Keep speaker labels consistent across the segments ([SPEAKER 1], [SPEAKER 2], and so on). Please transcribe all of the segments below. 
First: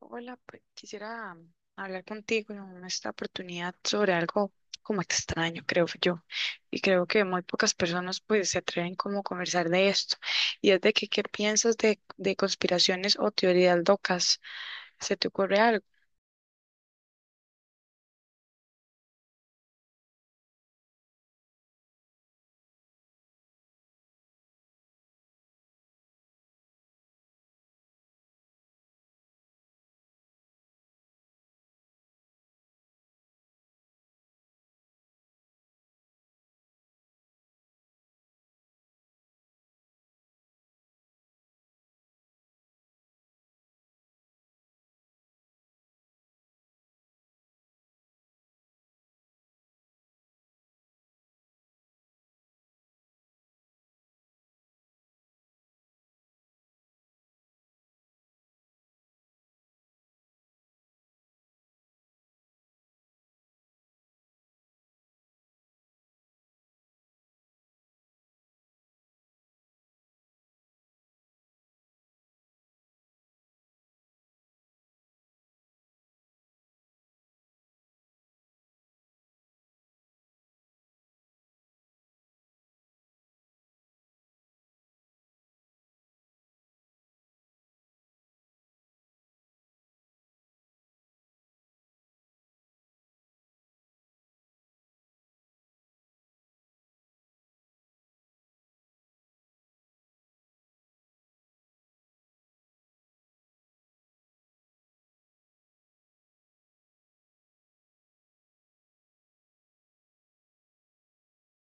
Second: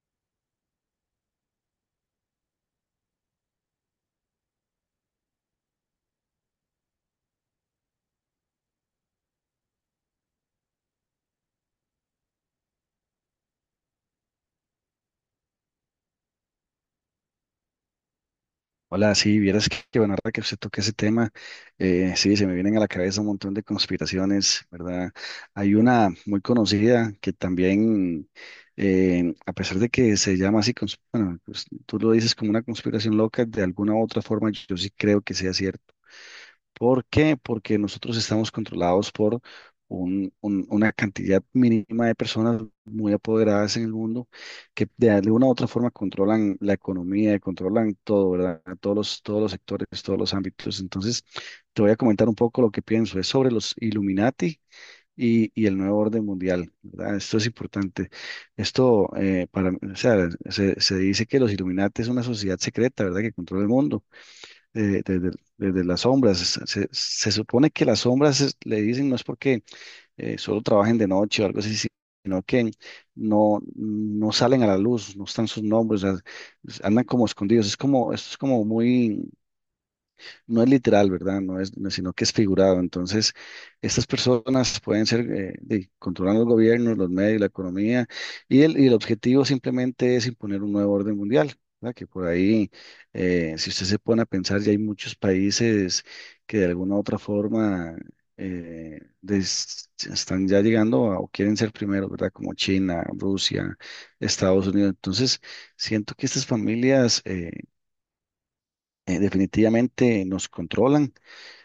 [SPEAKER 1] Hola, pues quisiera hablar contigo en esta oportunidad sobre algo como extraño, creo yo, y creo que muy pocas personas pues se atreven como a conversar de esto. Y es de que, ¿qué piensas de conspiraciones o teorías locas? ¿Se te ocurre algo?
[SPEAKER 2] Hola, sí, vieras que bueno, ahora que usted toca ese tema, sí, se me vienen a la cabeza un montón de conspiraciones, ¿verdad? Hay una muy conocida que también, a pesar de que se llama así, bueno, pues, tú lo dices como una conspiración loca, de alguna u otra forma yo sí creo que sea cierto. ¿Por qué? Porque nosotros estamos controlados por una cantidad mínima de personas muy apoderadas en el mundo que de alguna u otra forma controlan la economía, y controlan todo, ¿verdad? Todos los sectores, todos los ámbitos. Entonces, te voy a comentar un poco lo que pienso. Es sobre los Illuminati y el nuevo orden mundial, ¿verdad? Esto es importante. Esto, para, o sea, se dice que los Illuminati es una sociedad secreta, ¿verdad? Que controla el mundo desde, desde las sombras. Se supone que las sombras le dicen no es porque solo trabajen de noche o algo así, sino que no, no salen a la luz, no están sus nombres, o sea, andan como escondidos. Es como, esto es como muy no es literal, ¿verdad? No es, no- sino que es figurado. Entonces, estas personas pueden ser, controlan los gobiernos, los medios, la economía, y el objetivo simplemente es imponer un nuevo orden mundial, ¿verdad? Que por ahí, si usted se pone a pensar, ya hay muchos países que de alguna u otra forma están ya llegando o quieren ser primeros, ¿verdad? Como China, Rusia, Estados Unidos. Entonces, siento que estas familias... definitivamente nos controlan.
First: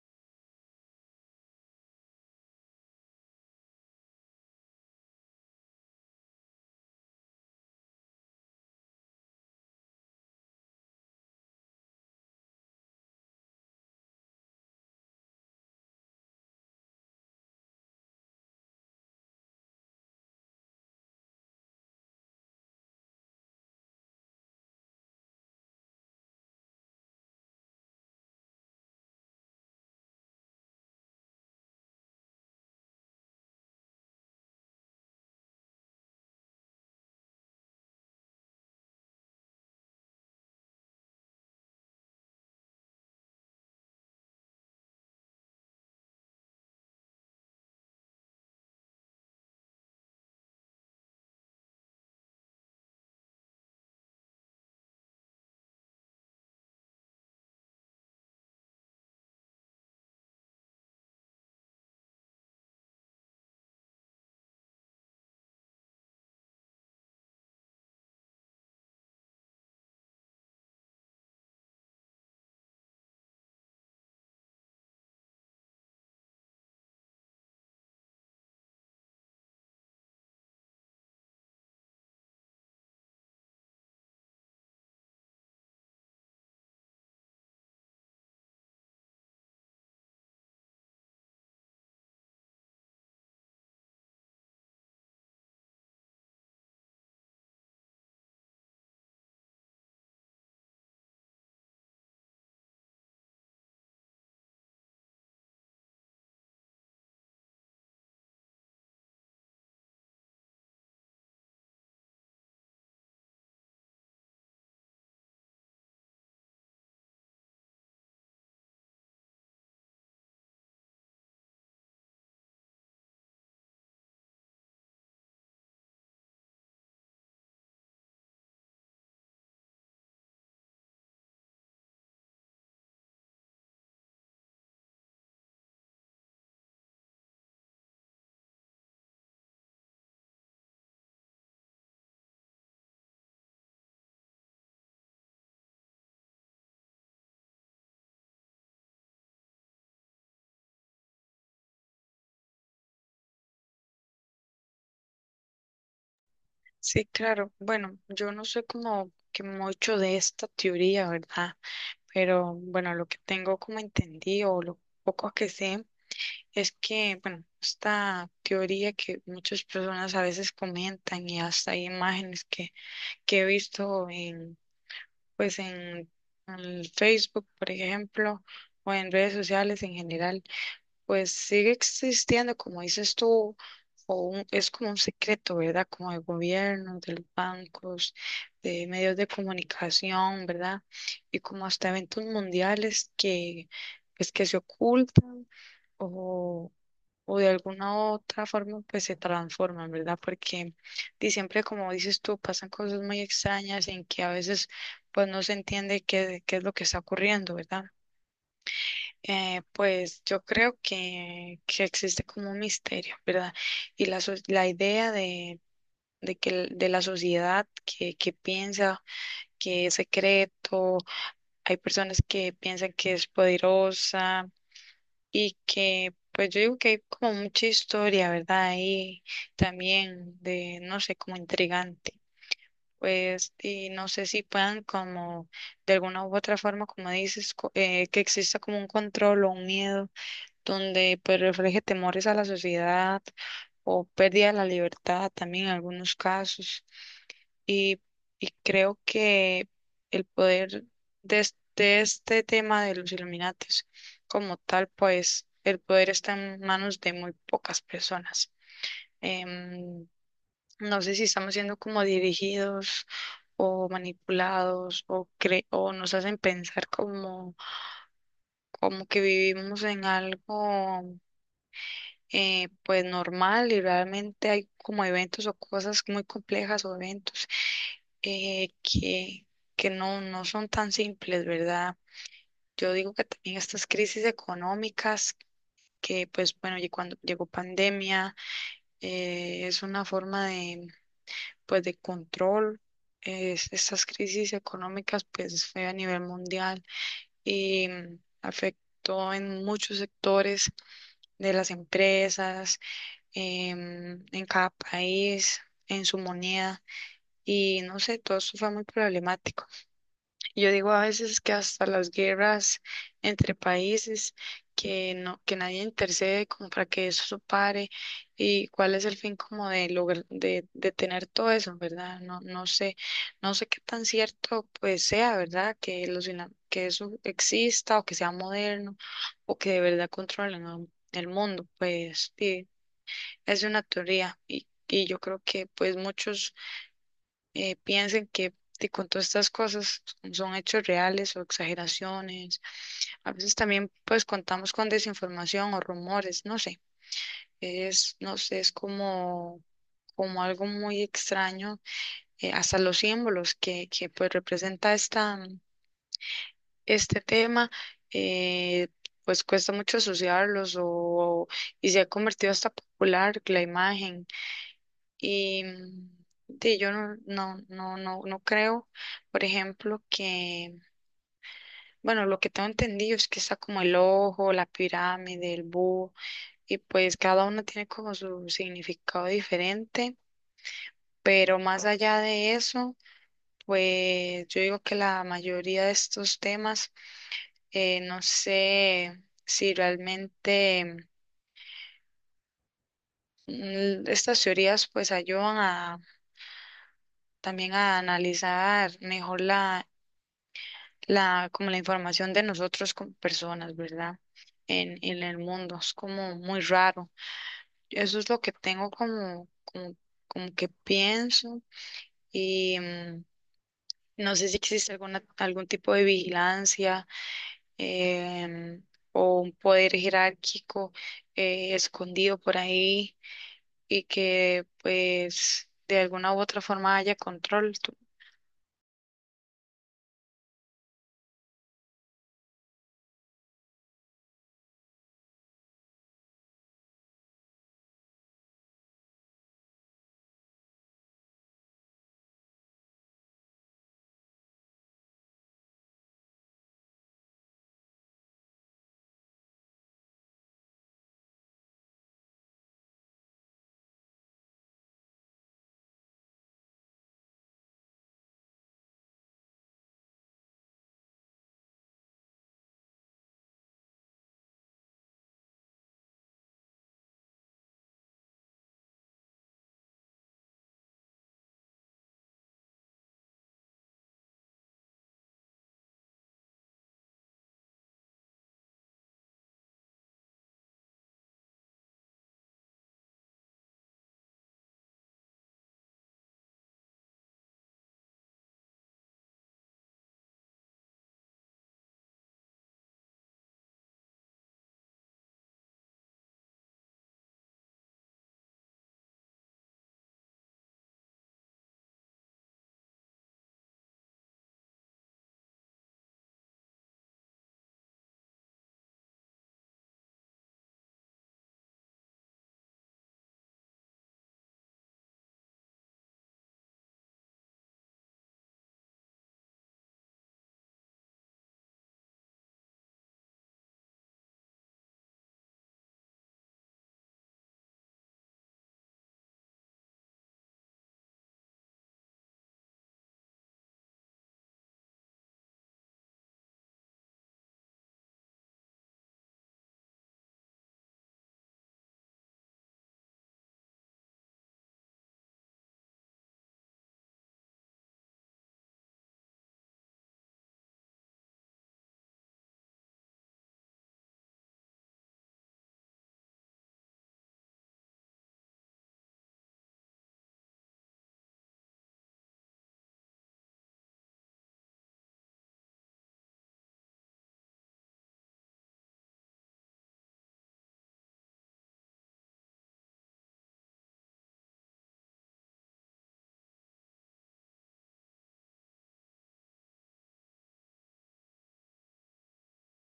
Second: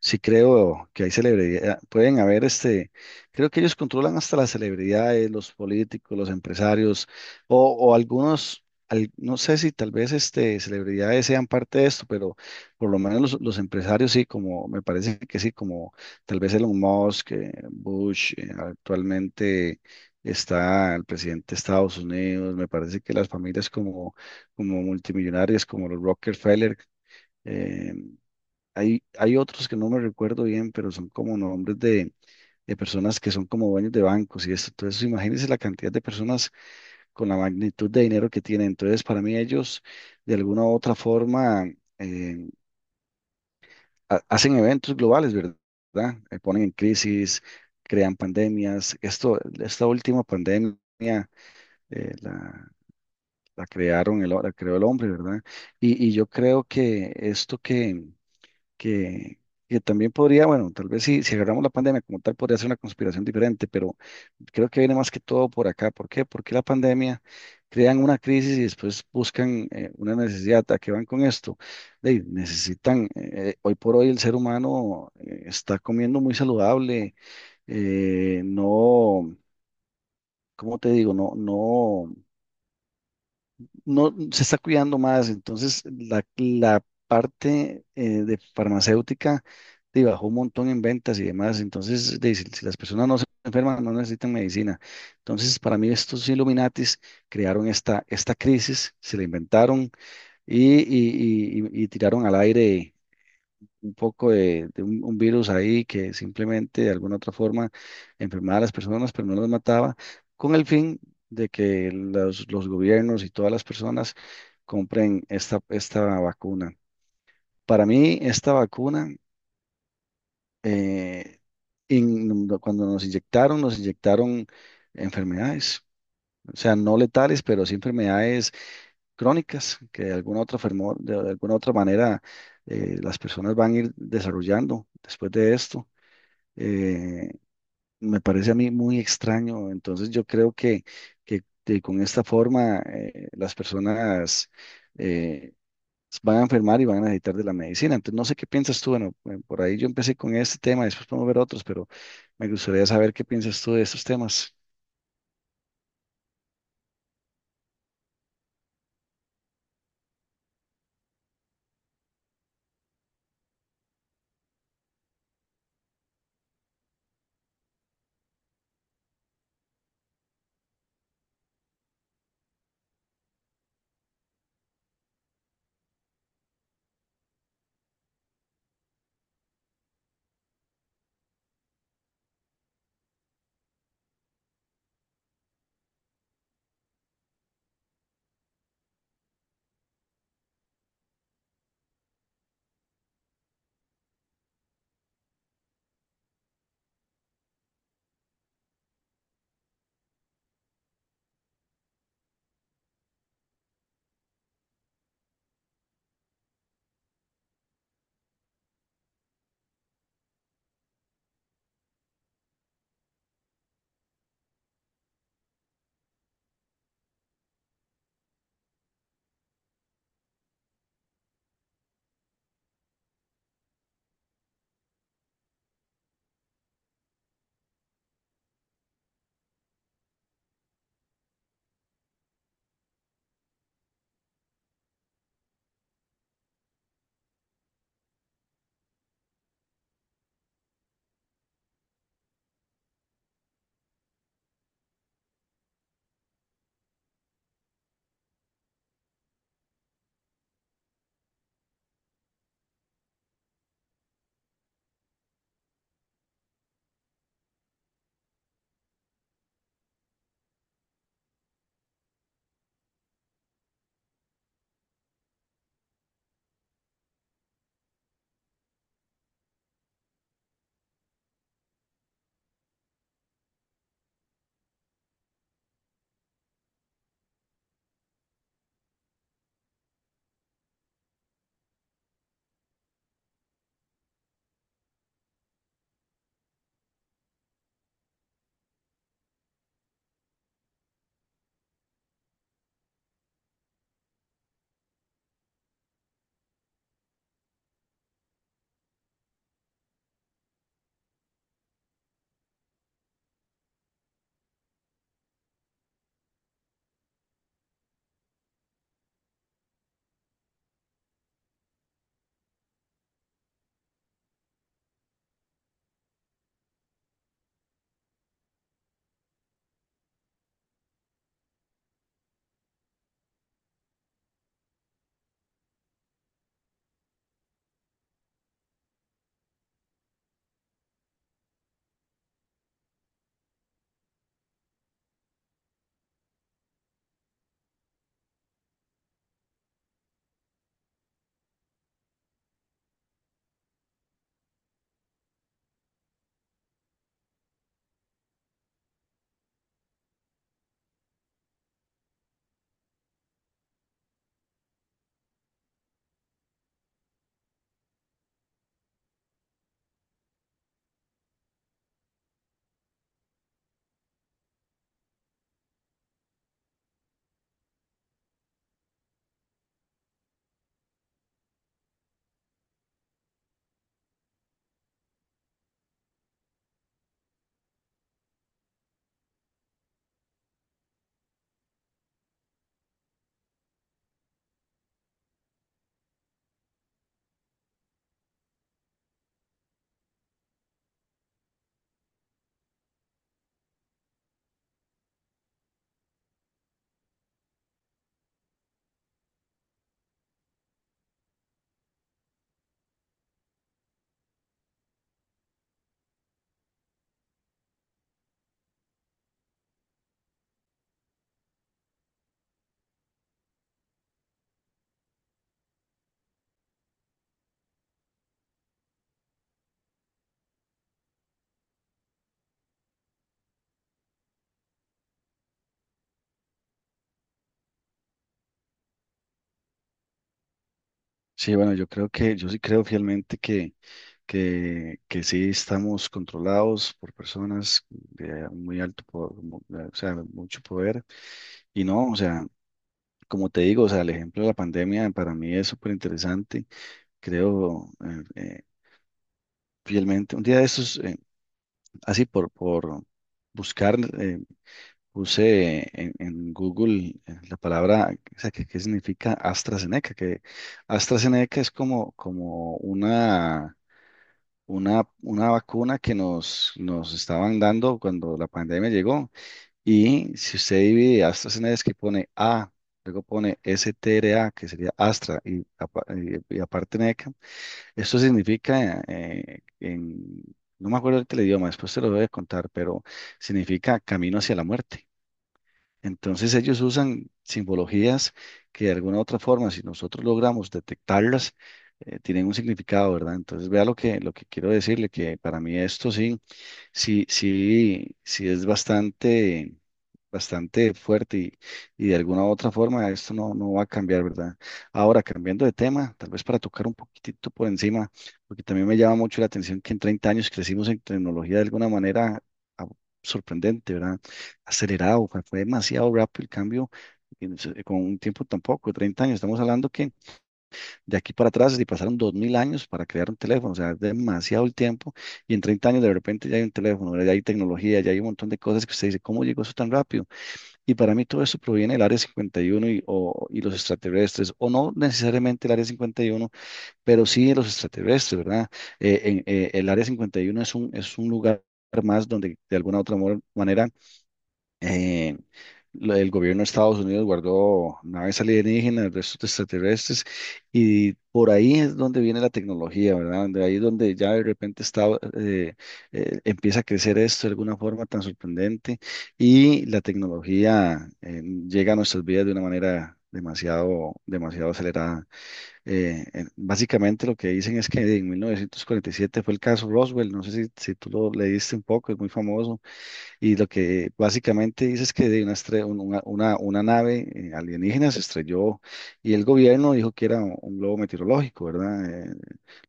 [SPEAKER 2] Sí, creo que hay celebridades, pueden haber este, creo que ellos controlan hasta las celebridades, los políticos, los empresarios, o algunos, no sé si tal vez este, celebridades sean parte de esto, pero por lo menos los empresarios sí, como me parece que sí, como tal vez Elon Musk, Bush, actualmente está el presidente de Estados Unidos, me parece que las familias como, como multimillonarias, como los Rockefeller. eh, hay otros que no me recuerdo bien, pero son como nombres de personas que son como dueños de bancos y esto. Entonces, imagínense la cantidad de personas con la magnitud de dinero que tienen. Entonces, para mí ellos, de alguna u otra forma, eh, hacen eventos globales, ¿verdad? Ponen en crisis, crean pandemias. Esto, esta última pandemia, eh, la, la crearon, la creó el hombre, ¿verdad? Y yo creo que esto que, que también podría, bueno, tal vez si agarramos la pandemia como tal, podría ser una conspiración diferente, pero creo que viene más que todo por acá. ¿Por qué? Porque la pandemia crean una crisis y después buscan una necesidad. ¿A qué van con esto? Necesitan, hoy por hoy el ser humano está comiendo muy saludable, no, ¿cómo te digo? No, no se está cuidando más, entonces la parte de farmacéutica bajó un montón en ventas y demás, entonces de, si las personas no se enferman, no necesitan medicina. Entonces, para mí estos Illuminatis crearon esta crisis, se la inventaron y tiraron al aire un poco de un virus ahí que simplemente de alguna otra forma enfermaba a las personas, pero no las mataba, con el fin de que los gobiernos y todas las personas compren esta vacuna. Para mí, esta vacuna, eh, no, cuando nos inyectaron enfermedades. O sea, no letales, pero sí enfermedades crónicas que de alguna otra, de alguna otra manera las personas van a ir desarrollando después de esto. eh, me parece a mí muy extraño. Entonces yo creo que con esta forma las personas eh, van a enfermar y van a necesitar de la medicina. Entonces no sé qué piensas tú. Bueno, por ahí yo empecé con este tema, después podemos ver otros, pero me gustaría saber qué piensas tú de estos temas.
[SPEAKER 1] Sí, claro. Bueno, yo no sé como que mucho de esta teoría, ¿verdad? Pero bueno, lo que tengo como entendido o lo poco que sé es que, bueno, esta teoría que muchas personas a veces comentan y hasta hay imágenes que he visto pues en Facebook, por ejemplo, o en redes sociales en general, pues sigue existiendo, como dices tú, o es como un secreto, ¿verdad? Como del gobierno, de los bancos, de medios de comunicación, ¿verdad? Y como hasta eventos mundiales que, pues, que se ocultan o de alguna otra forma pues se transforman, ¿verdad? Porque siempre como dices tú, pasan cosas muy extrañas en que a veces pues no se entiende qué es lo que está ocurriendo, ¿verdad? Pues yo creo que existe como un misterio, ¿verdad? Y la idea de que de la sociedad que piensa que es secreto, hay personas que piensan que es poderosa y que pues yo digo que hay como mucha historia, ¿verdad? Ahí también de, no sé, como intrigante. Pues, y no sé si puedan como, de alguna u otra forma, como dices, que exista como un control o un miedo donde pues refleje temores a la sociedad o pérdida de la libertad también en algunos casos. Y, y creo que el poder de este tema de los Illuminatis como tal, pues el poder está en manos de muy pocas personas. Em, no sé si estamos siendo como dirigidos o manipulados o nos hacen pensar como que vivimos en algo pues normal y realmente hay como eventos o cosas muy complejas o eventos eh, que, que no son tan simples, ¿verdad? Yo digo que también estas crisis económicas que pues bueno, y cuando llegó pandemia, es una forma de pues de control. Estas crisis económicas pues fue a nivel mundial y afectó en muchos sectores de las empresas, en cada país, en su moneda, y no sé, todo eso fue muy problemático. Y yo digo a veces que hasta las guerras entre países, que no, que nadie intercede como para que eso pare, y cuál es el fin como de lograr, de tener todo eso, ¿verdad? No, no sé, no sé qué tan cierto pues sea, ¿verdad? Que que eso exista o que sea moderno o que de verdad controlen el mundo, pues sí es una teoría y yo creo que pues muchos piensan que con todas estas cosas son hechos reales o exageraciones. A veces también pues contamos con desinformación o rumores, no sé, es, no sé, es como, como algo muy extraño, hasta los símbolos que pues representa este tema, eh, pues cuesta mucho asociarlos o, y se ha convertido hasta popular la imagen. Y sí, yo no creo, por ejemplo, que, bueno, lo que tengo entendido es que está como el ojo, la pirámide, el búho, y pues cada uno tiene como su significado diferente, pero más allá de eso, pues yo digo que la mayoría de estos temas, no sé si realmente estas teorías pues ayudan a también a analizar mejor como la información de nosotros como personas, ¿verdad? En el mundo, es como muy raro. Eso es lo que tengo como, como, como que pienso y no sé si existe alguna, algún tipo de vigilancia, em, o un poder jerárquico escondido por ahí y que pues de alguna u otra forma haya control.
[SPEAKER 2] Sí, bueno, yo creo yo sí creo fielmente que sí estamos controlados por personas de muy alto, o sea, mucho poder. Y no, o sea, como te digo, o sea, el ejemplo de la pandemia para mí es súper interesante. Creo fielmente. Un día de estos, así por buscar, puse en Google la palabra, o sea, qué significa AstraZeneca, que AstraZeneca es como, como una vacuna que nos, nos estaban dando cuando la pandemia llegó. Y si usted divide AstraZeneca, que pone A, luego pone STRA, que sería Astra, y, y aparte NECA, esto significa, no me acuerdo ahorita el idioma, después te lo voy a contar, pero significa camino hacia la muerte. Entonces ellos usan simbologías que de alguna u otra forma, si nosotros logramos detectarlas, tienen un significado, ¿verdad? Entonces vea lo que quiero decirle, que para mí esto sí. Sí es bastante, bastante fuerte y de alguna u otra forma esto no, no va a cambiar, ¿verdad? Ahora, cambiando de tema, tal vez para tocar un poquitito por encima, porque también me llama mucho la atención que en 30 años crecimos en tecnología de alguna manera ah, sorprendente, ¿verdad? Acelerado, fue demasiado rápido el cambio en- con un tiempo tampoco. 30 años, estamos hablando que de aquí para atrás, si pasaron 2000 años para crear un teléfono, o sea, es demasiado el tiempo. Y en 30 años, de repente, ya hay un teléfono, ¿verdad? Ya hay tecnología, ya hay un montón de cosas que usted dice, ¿cómo llegó eso tan rápido? Y para mí, todo eso proviene del Área cincuenta y, uno y, o- y los extraterrestres, o no necesariamente el Área cincuenta y uno, pero sí de los extraterrestres, ¿verdad? El Área 51 es un lugar más donde de alguna u otra manera eh, el gobierno de Estados Unidos guardó naves alienígenas, restos de extraterrestres, y por ahí es donde viene la tecnología, ¿verdad? De ahí es donde ya de repente está, eh, empieza a crecer esto de alguna forma tan sorprendente y la tecnología llega a nuestras vidas de una manera... demasiado, demasiado acelerada. Básicamente lo que dicen es que en 1947 fue el caso Roswell, no sé si tú lo leíste un poco, es muy famoso y lo que básicamente dice es que de una, estre- un- una nave alienígena se estrelló y el gobierno dijo que era un globo meteorológico, ¿verdad?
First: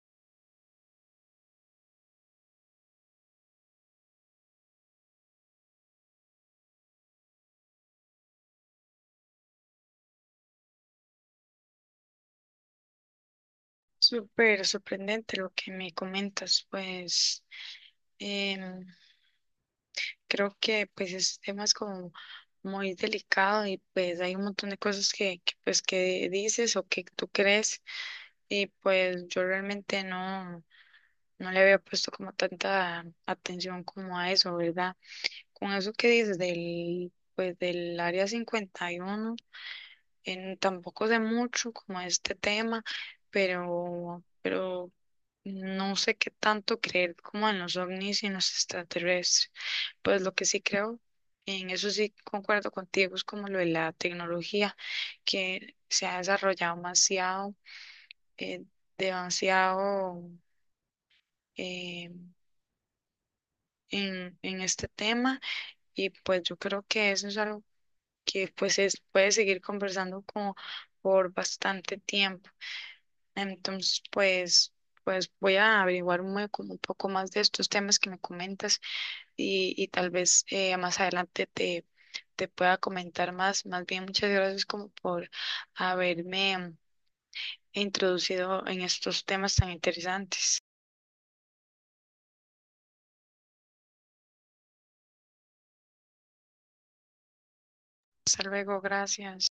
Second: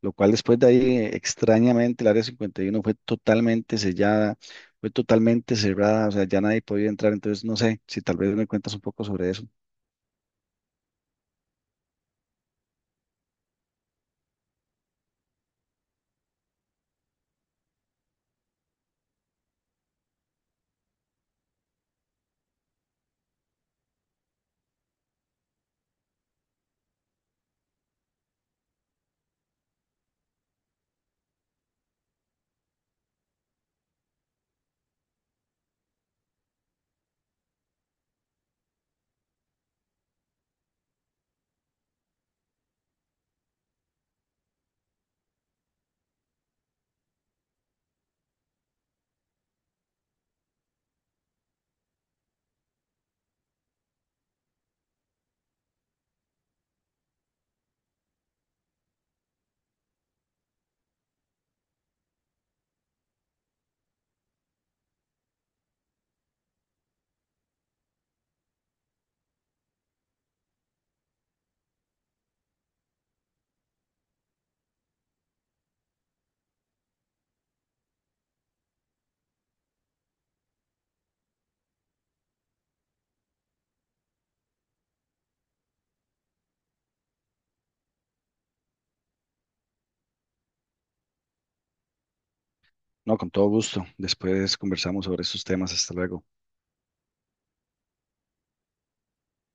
[SPEAKER 2] Lo cual después de ahí, extrañamente, el Área 51 fue totalmente sellada, fue totalmente cerrada, o sea, ya nadie podía entrar. Entonces, no sé si tal vez me cuentas un poco sobre eso.
[SPEAKER 1] Súper sorprendente lo que me comentas, pues. Em, Creo que pues ese tema es como muy delicado y pues hay un montón de cosas pues que dices o que tú crees y pues yo realmente no, no le había puesto como tanta atención como a eso, ¿verdad? Con eso que dices del pues del área 51, tampoco sé mucho como este tema, pero no sé qué tanto creer como en los ovnis y en los extraterrestres. Pues lo que sí creo, en eso sí concuerdo contigo, es como lo de la tecnología que se ha desarrollado demasiado, eh, demasiado eh, en este tema y pues yo creo que eso es algo que pues es, puede seguir conversando como por bastante tiempo. Entonces pues, pues voy a averiguar como un poco más de estos temas que me comentas y tal vez más adelante te pueda comentar más. Más bien, muchas gracias como por haberme introducido en estos temas tan interesantes.
[SPEAKER 2] No, con todo gusto. Después conversamos sobre esos temas. Hasta luego.
[SPEAKER 1] Hasta luego, gracias.